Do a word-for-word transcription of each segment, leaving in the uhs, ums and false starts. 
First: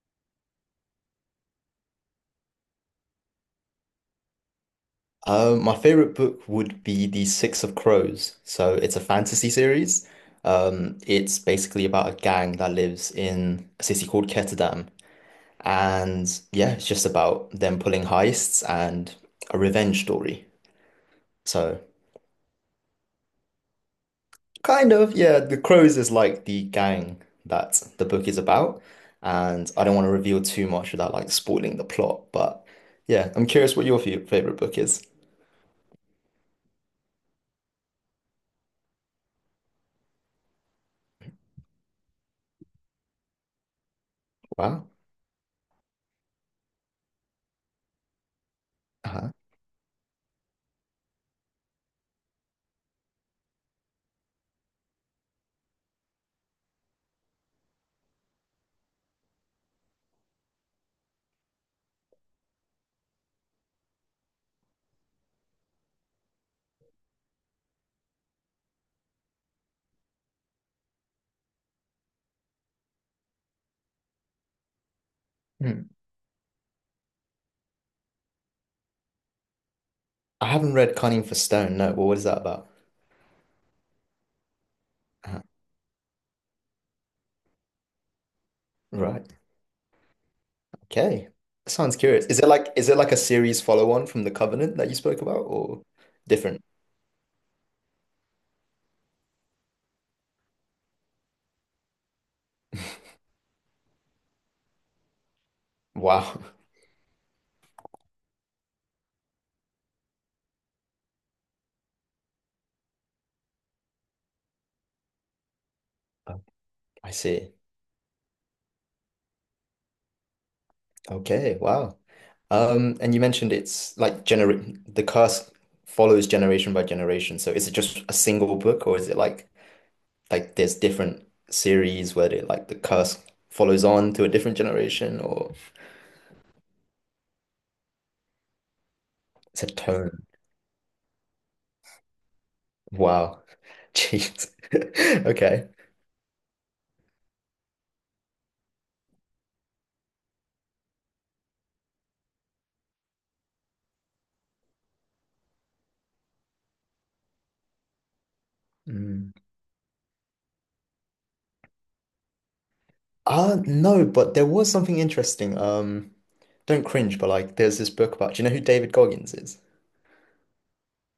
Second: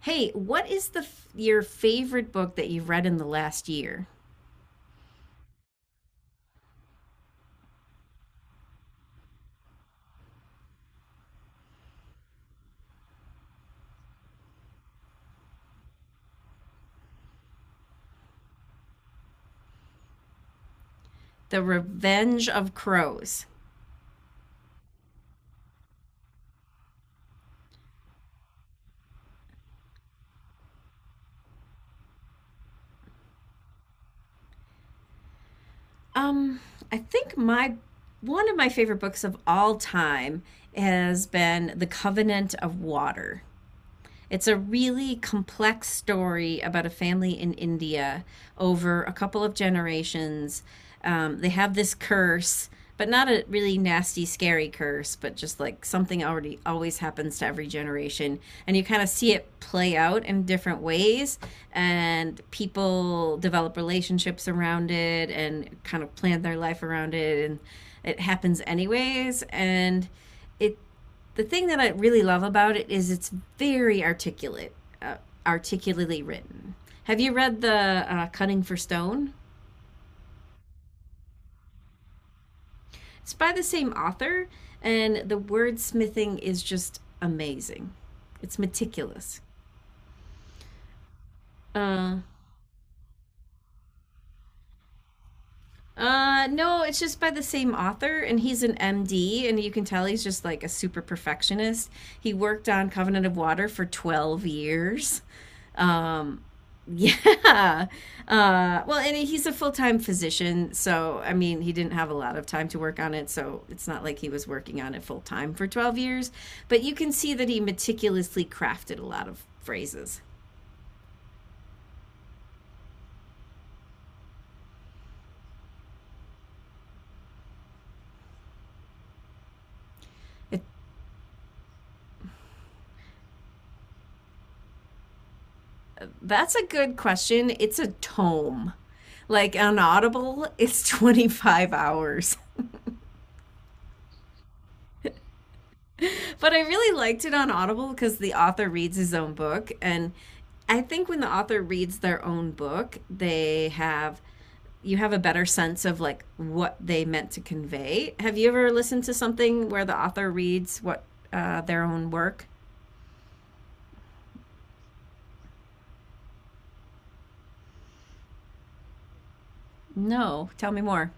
Hey, what is the your favorite book that you've read in the last year? Uh, my favorite book would be The Six of Crows. So it's a fantasy series. Um, it's basically about a gang that lives in a city called Ketterdam. And, yeah, it's just about them pulling heists and a revenge story. The So Revenge of Crows. kind of, yeah, The Crows is like the gang that the book is about. And I don't want to reveal too much without like spoiling the plot, but yeah, I'm curious what your fe- favorite book is. Um, I think my one of my favorite books of all time has been The Covenant of Water. It's a Wow. really complex story about a family in India over a Uh-huh. couple of generations. Um, they have this curse, but not a really nasty, scary curse, but just like something already always happens to every generation. And you kind of see it play out in different ways, and people develop relationships around it and kind of plan their life around it. And it happens anyways. And it The thing that I really love about it is it's very articulate, uh, articulately written. Have you read the uh, Cutting for Stone? I haven't read Cunning for Stone. No, well, what is that about? It's by the same author, and the Uh, wordsmithing is just amazing. It's right. meticulous. Okay. That sounds Uh, curious. Is it like is it like a series follow-on from The Covenant that you spoke about or uh, different? no, it's just by the same author, and he's an M D, and you can tell he's just like a super perfectionist. He worked on Covenant of Water for twelve years. Wow. Um, yeah. Uh, well, and he's a full time physician. So, I mean, he didn't have a lot of time to work on it. So, it's not like he was working on it full time for twelve years. Oh, But you I can see that see. he meticulously crafted a lot of phrases. Okay, wow. Um, and you mentioned it's like gener the curse follows generation by generation. So is it just a single book or is it like like It, there's different series where they like the curse follows on to a different generation or that's a good question. It's a tome. Like it's a on tone. Audible, it's twenty-five hours. Wow. Jeez. Okay. But I really liked it on Audible because the author reads his own book. And I think when the author reads their own book, they have you have a better sense of like what they meant to convey. Have you ever listened to Mm. something where the author reads what uh, their own work? Uh, no, but there was something interesting. Um, don't cringe, but like there's this book about, do you know who David Goggins is? No, tell me more.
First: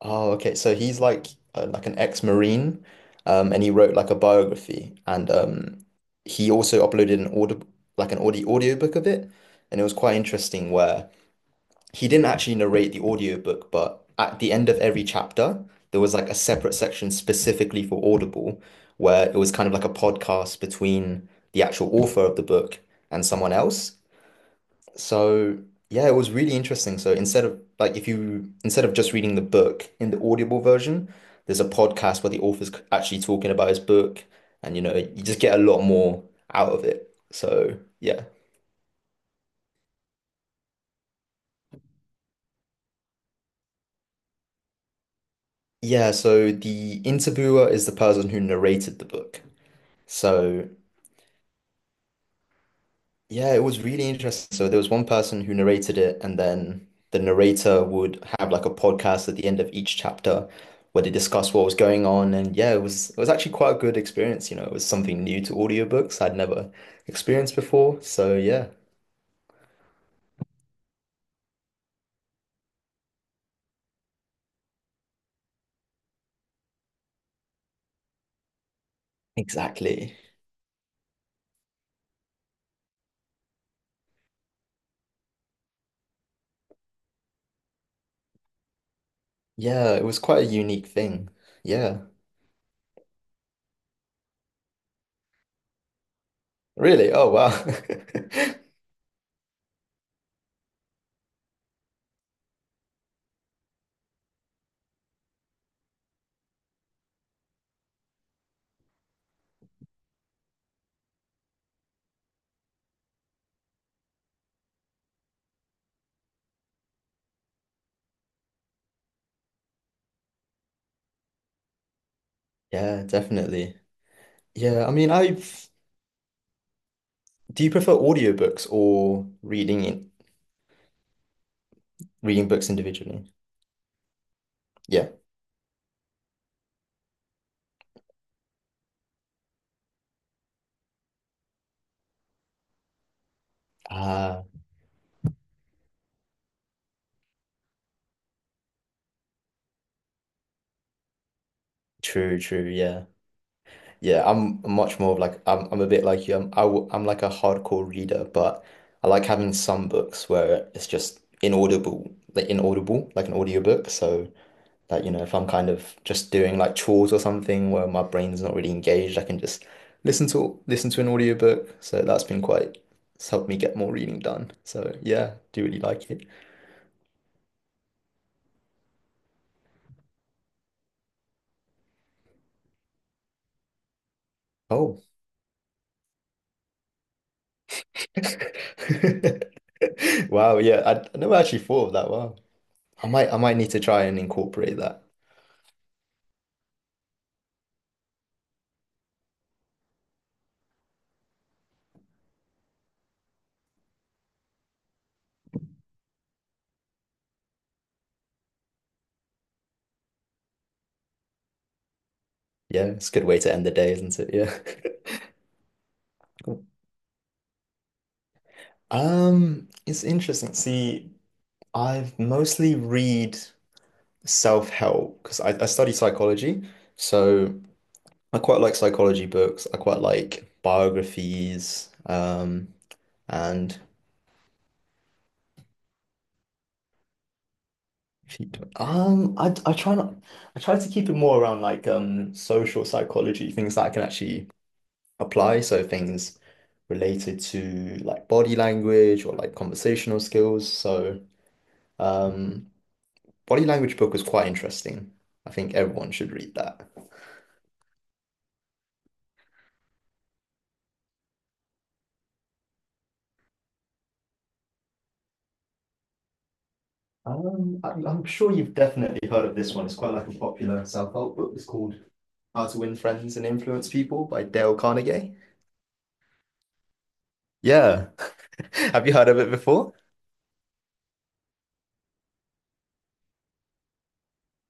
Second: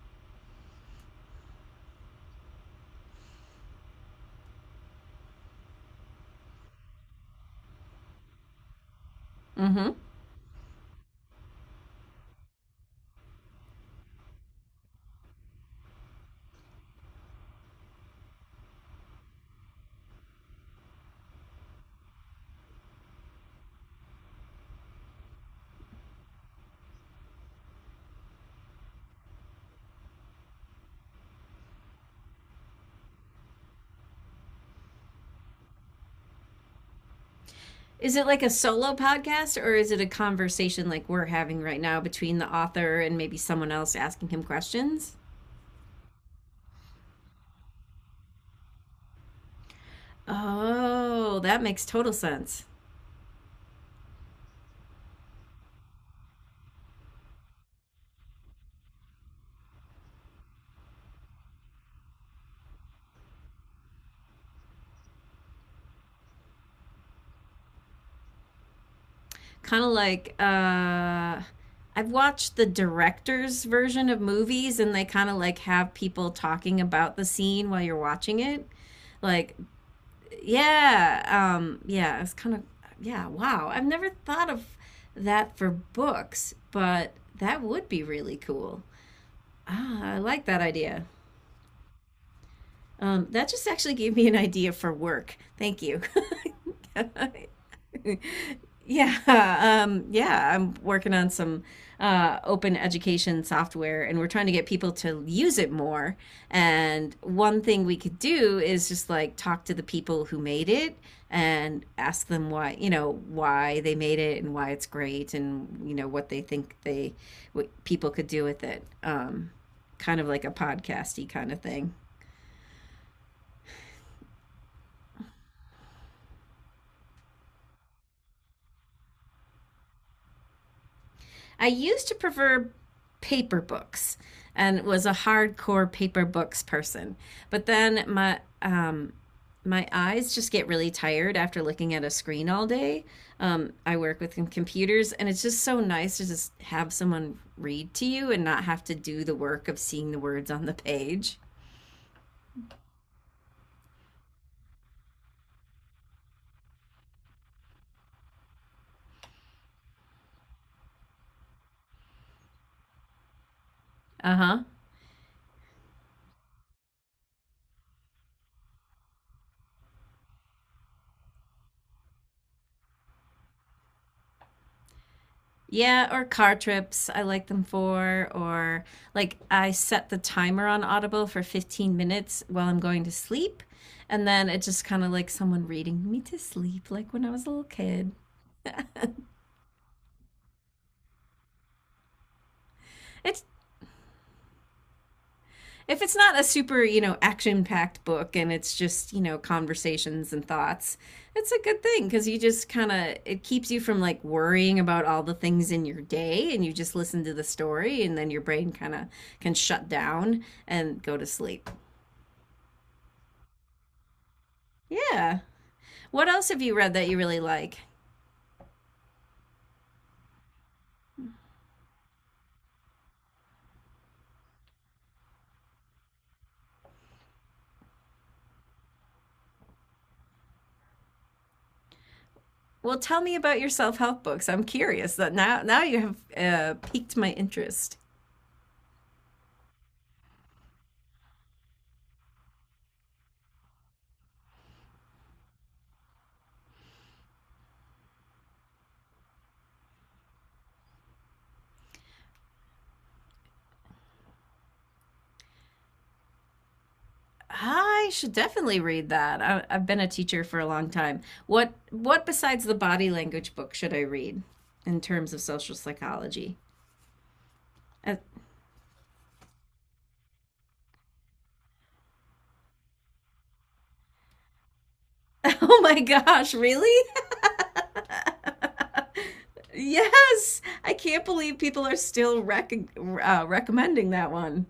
Oh, okay. So he's like uh, like an ex-Marine, um, and he wrote like a biography, and um, he also uploaded an audio like an audio audiobook of it, and it Mm-hmm. was quite interesting where he didn't actually narrate the audiobook, but at the end of every chapter, there was like a separate section specifically for Audible where it was kind of like a podcast between the actual author of the book and someone else. So, yeah, it was really interesting. So, instead of like if you instead of just reading the book in the Audible version, there's a podcast where the author's c- actually talking about his book and you know, you just get a lot more out of it. So, Is yeah. it like a solo podcast or is it a conversation like we're having right now between the author and maybe someone else asking him questions? Yeah, so the interviewer is the person who narrated the book. So Oh, that makes total sense. yeah, it was really interesting. So there was one person who narrated it, and then the narrator would have like a podcast at the end of each chapter where they discuss what was going on. And yeah, it was it was actually quite a good experience. You know, it was something new to audiobooks I'd never experienced before. So yeah, Kind of like uh I've watched the director's version of movies and they kind of like have people talking about the scene while you're watching it. Like, exactly. yeah, um, yeah, it's kind of, yeah, Wow, I've never thought of that for books, but that would be really cool. Yeah, it Ah, I was quite like a that unique idea. thing. Yeah. Um, that just actually gave me an idea for work. Thank you. Really? Oh wow. Yeah, um, yeah, I'm working on some uh, open education software and we're trying to get people to use it more. And one thing we could do is just like talk to the people who made it and ask them why, you know, why they made it and why it's great and, you know, what they think they, what people could do with it. Um, kind of like a podcasty kind of thing. Yeah, definitely. Yeah, I mean, I've do you prefer audiobooks or reading it, I used to reading books prefer individually? paper books and was Yeah. a hardcore paper books person. But then my um my eyes just get really tired after looking at a screen all day. Um, I work with Ah, computers, and it's just so nice to just have someone read to you and not have to do the work of seeing the words on the page. true, true. Yeah. Yeah, I'm much more of like I'm I'm a bit like you. I'm I w I'm like a hardcore reader, but I like having some books where it's just inaudible, like inaudible, like an audiobook. So Uh huh. that, you know, if I'm kind of just doing like chores or something where my brain's not really engaged, I can just listen to listen to an audiobook. So that's been quite it's helped me get more reading done. So yeah, do really like Yeah, or it. car trips, I like them for, or like I set the timer on Audible for fifteen minutes while I'm going to sleep. And then it's just Oh. kind of like someone reading me to sleep, like when I was a little kid. Wow, yeah, I, I never actually thought of that. Wow. I might I It's might need to try and incorporate that. if it's not a super, you know, action-packed book and it's just, you know, conversations and thoughts, it's a good thing because you just kind of it keeps you from like worrying about all the things in your day and you just listen to the story and then your brain kind of can shut down and go to sleep. Yeah, it's a good way to end the day, isn't it? Yeah. Yeah. What else have Cool. you read that you really like? Um, it's interesting. See, I've mostly read self-help because I, I study psychology, so I quite like psychology books. I quite like biographies, um, Well, tell me about your and self-help books. I'm curious that now now you have uh, piqued my interest. if you do- um, I I try not I try to keep it more around like um social psychology, things that I can actually apply. So things related to like body language or like conversational skills. So um, body language book was quite interesting. I think everyone should read that. I should definitely read that. I, I've been a teacher for a long time. What what besides the body language book should I read in terms of social psychology? Um, I, Uh, I'm sure you've definitely heard of this one. It's quite like a popular self-help book. It's called How to Win Friends and Influence People by Dale Carnegie. oh my gosh, really? Yeah. Have you heard of it before? Yes, I can't believe people are still rec- uh, recommending that one.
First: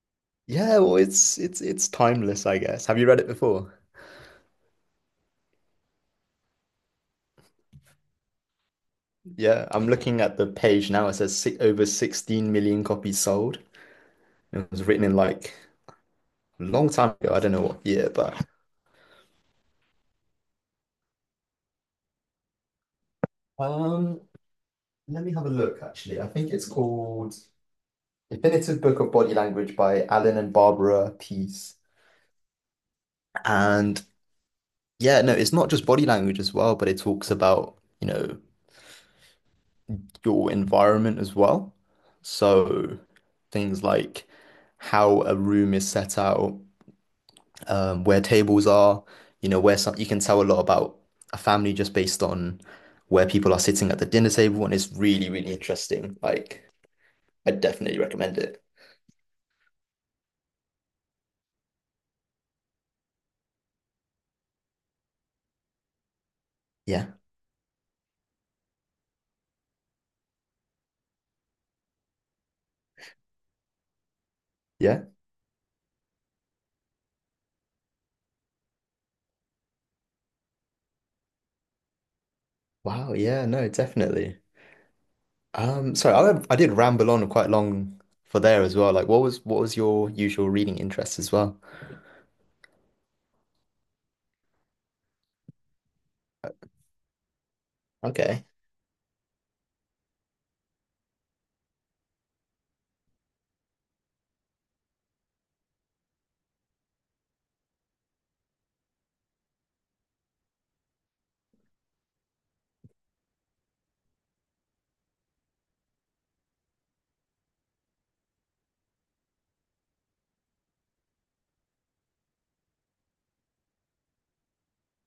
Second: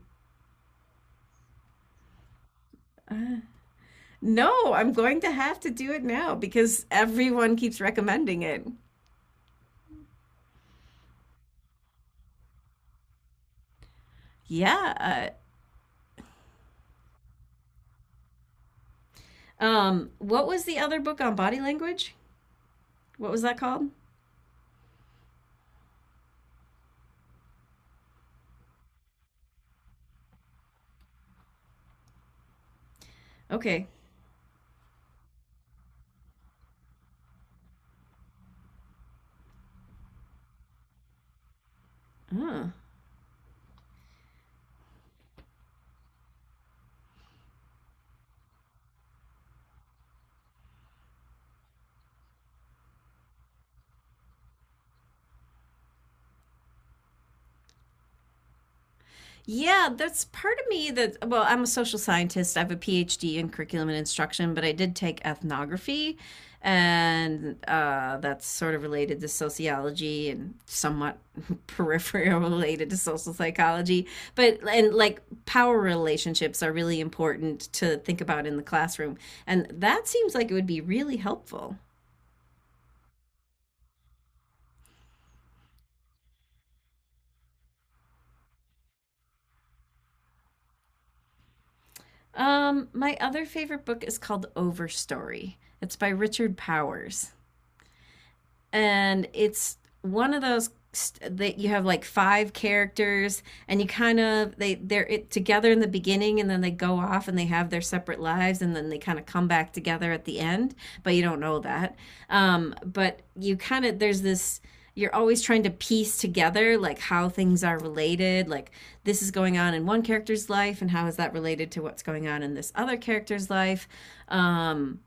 Yeah, well, it's it's it's timeless, I guess. Have you read it before? No, I'm going to have to do it now because everyone keeps recommending it. Yeah, I'm looking at the page now. It says si over 16 million copies sold. It was written in Yeah. like a long time ago. I don't know what year, but Um, what was the other book on body language? What was that called? um, let me have a look actually. I think it's called Definitive Book of Body Language by Alan and Barbara Pease. Okay. And yeah, no, it's not just body language as well, but it talks about, you know, your environment as well. Oh. So things like how a room is set out, um, where tables are, you know, where some you can tell a lot about a family just based on where people are sitting at the dinner table, and it's really, really interesting. Like, I definitely recommend it. Yeah, that's part of me that, well, I'm a social scientist. I have a PhD in curriculum and instruction, but I did take ethnography, Yeah, and uh, that's sort of related to sociology and somewhat peripheral related to social psychology. But, and yeah. like power relationships are really important to think about in the classroom. And that seems like it would be really helpful. Wow, yeah, no, definitely. Um, sorry, I I did ramble on quite long for there as well. Like, what was what was your usual reading interest as well? Um, my other favorite book is called Overstory. It's by Richard Powers, Okay. and it's one of those that you have like five characters and you kind of they they're it, together in the beginning, and then they go off and they have their separate lives, and then they kind of come back together at the end, but you don't know that. Um but you kind of There's this, you're always trying to piece together like how things are related, like this is going on in one character's life and how is that related to what's going on in this other character's life. um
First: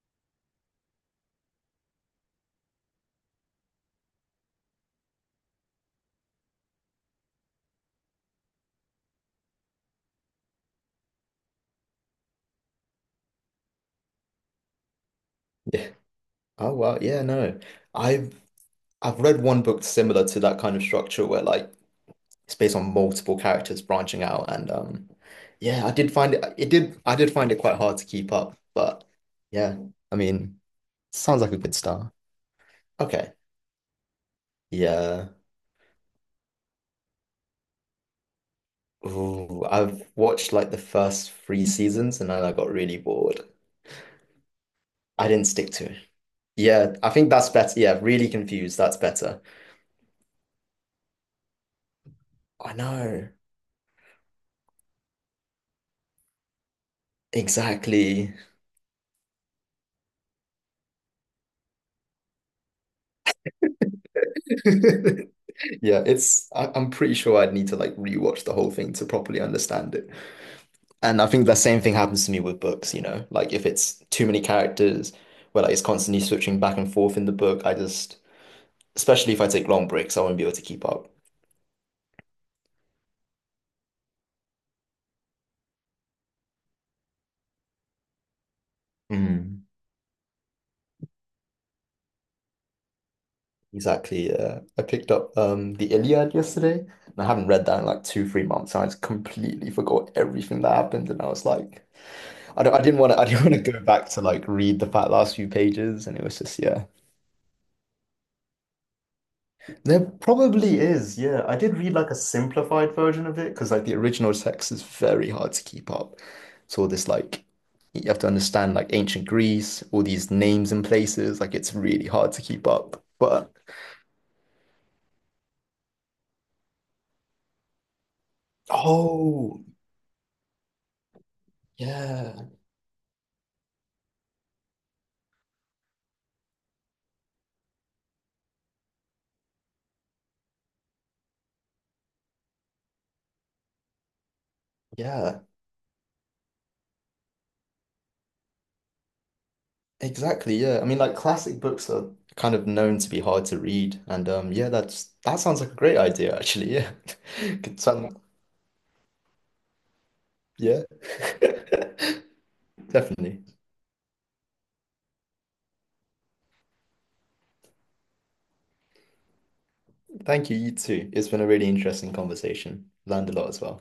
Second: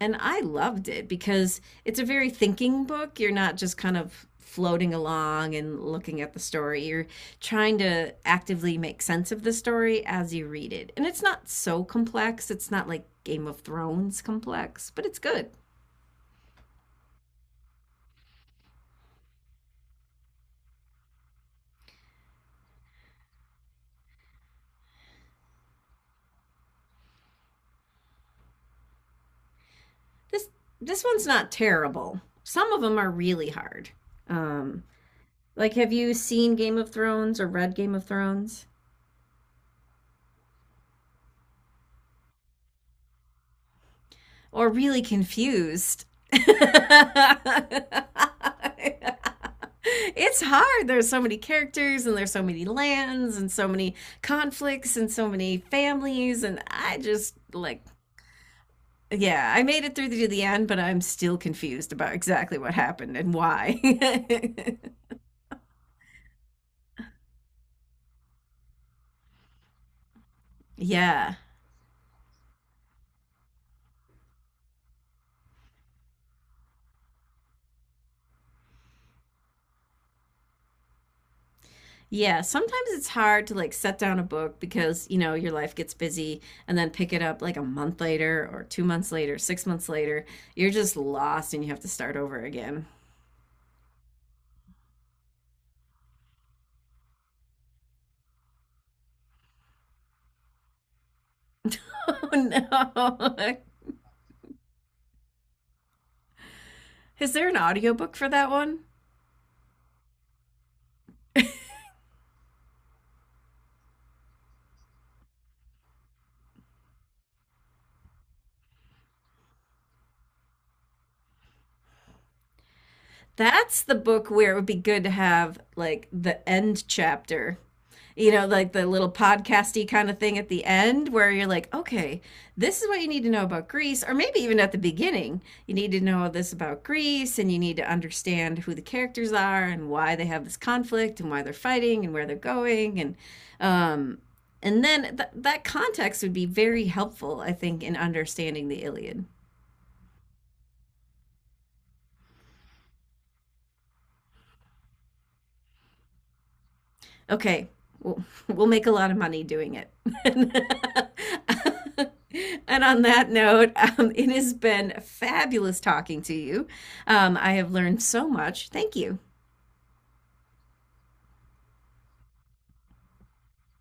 and I loved it because it's a very thinking book. You're not just kind of floating along and looking at the story. You're trying to actively make sense of the story as you read it. And it's not so complex. It's not like Game of Thrones complex, but it's good. Yeah. Oh wow, yeah, no. I've I've read one book similar to that kind of structure where like it's based on multiple characters branching out and um yeah, I did find it it did I did find it quite hard to keep up, but yeah, I This mean, this one's sounds like not a good start. terrible. Some of them are Okay, really hard. Um, yeah. like have you seen Game of Thrones or read Game of Thrones? Ooh, I've watched like the first three seasons and then I got really bored. Or really I didn't stick to it. confused. Yeah, I think It's that's better. Yeah, really confused, that's better. hard. There's so many characters and there's so many I know, lands and so many conflicts and so many families and I just like, exactly. yeah, I made it through to the end, but I'm still confused about exactly what happened and why. Yeah, it's I, I'm pretty sure I'd need to like rewatch the whole thing to properly understand it. And I yeah. think the same thing happens to me with books, you know, like if it's too many characters where like it's constantly switching back and forth in the book, I just, especially if I take long breaks, I won't be able to keep up. Yeah, sometimes it's hard to like set down a book because, you know, your life gets busy and then pick it up like a month later or two months later, Mm. six months later. You're just lost and you have to start over again. Exactly. Uh, I picked up um the Iliad yesterday, and I haven't read that in like two, three months, and I just completely forgot everything that happened, and I was like, I don't, I didn't want Oh to, I didn't no. want to go back to like read the fat last few pages, and it was just yeah. Is there an audiobook for that one? There probably is, yeah. I did read like a simplified version of it because like the original text is very hard to keep up. It's all this like you have to understand like ancient Greece, all these names and places, like it's really hard to keep up. But That's the book where it would be good to have like the end chapter, you know, like the little oh, podcasty kind of thing at the end where you're like, okay, yeah, this is what you need to know about Greece, or maybe even at the beginning, you need to know this about Greece and you need to understand who the characters are and why they have this conflict and why they're fighting and where they're going, and um, and then th- yeah, that context would be very helpful, I think, in understanding the Iliad. exactly, yeah. I mean like classic books are kind of known to be hard to read. And um yeah, that's that sounds like a great idea actually, yeah. Okay, Could sound, we'll, we'll make a lot of money doing it. yeah. And on that Definitely. note, um, it has been fabulous talking to you. Um, I have learned so much. Thank you. Thank you, you too. It's been a really interesting conversation. Learned a lot as well.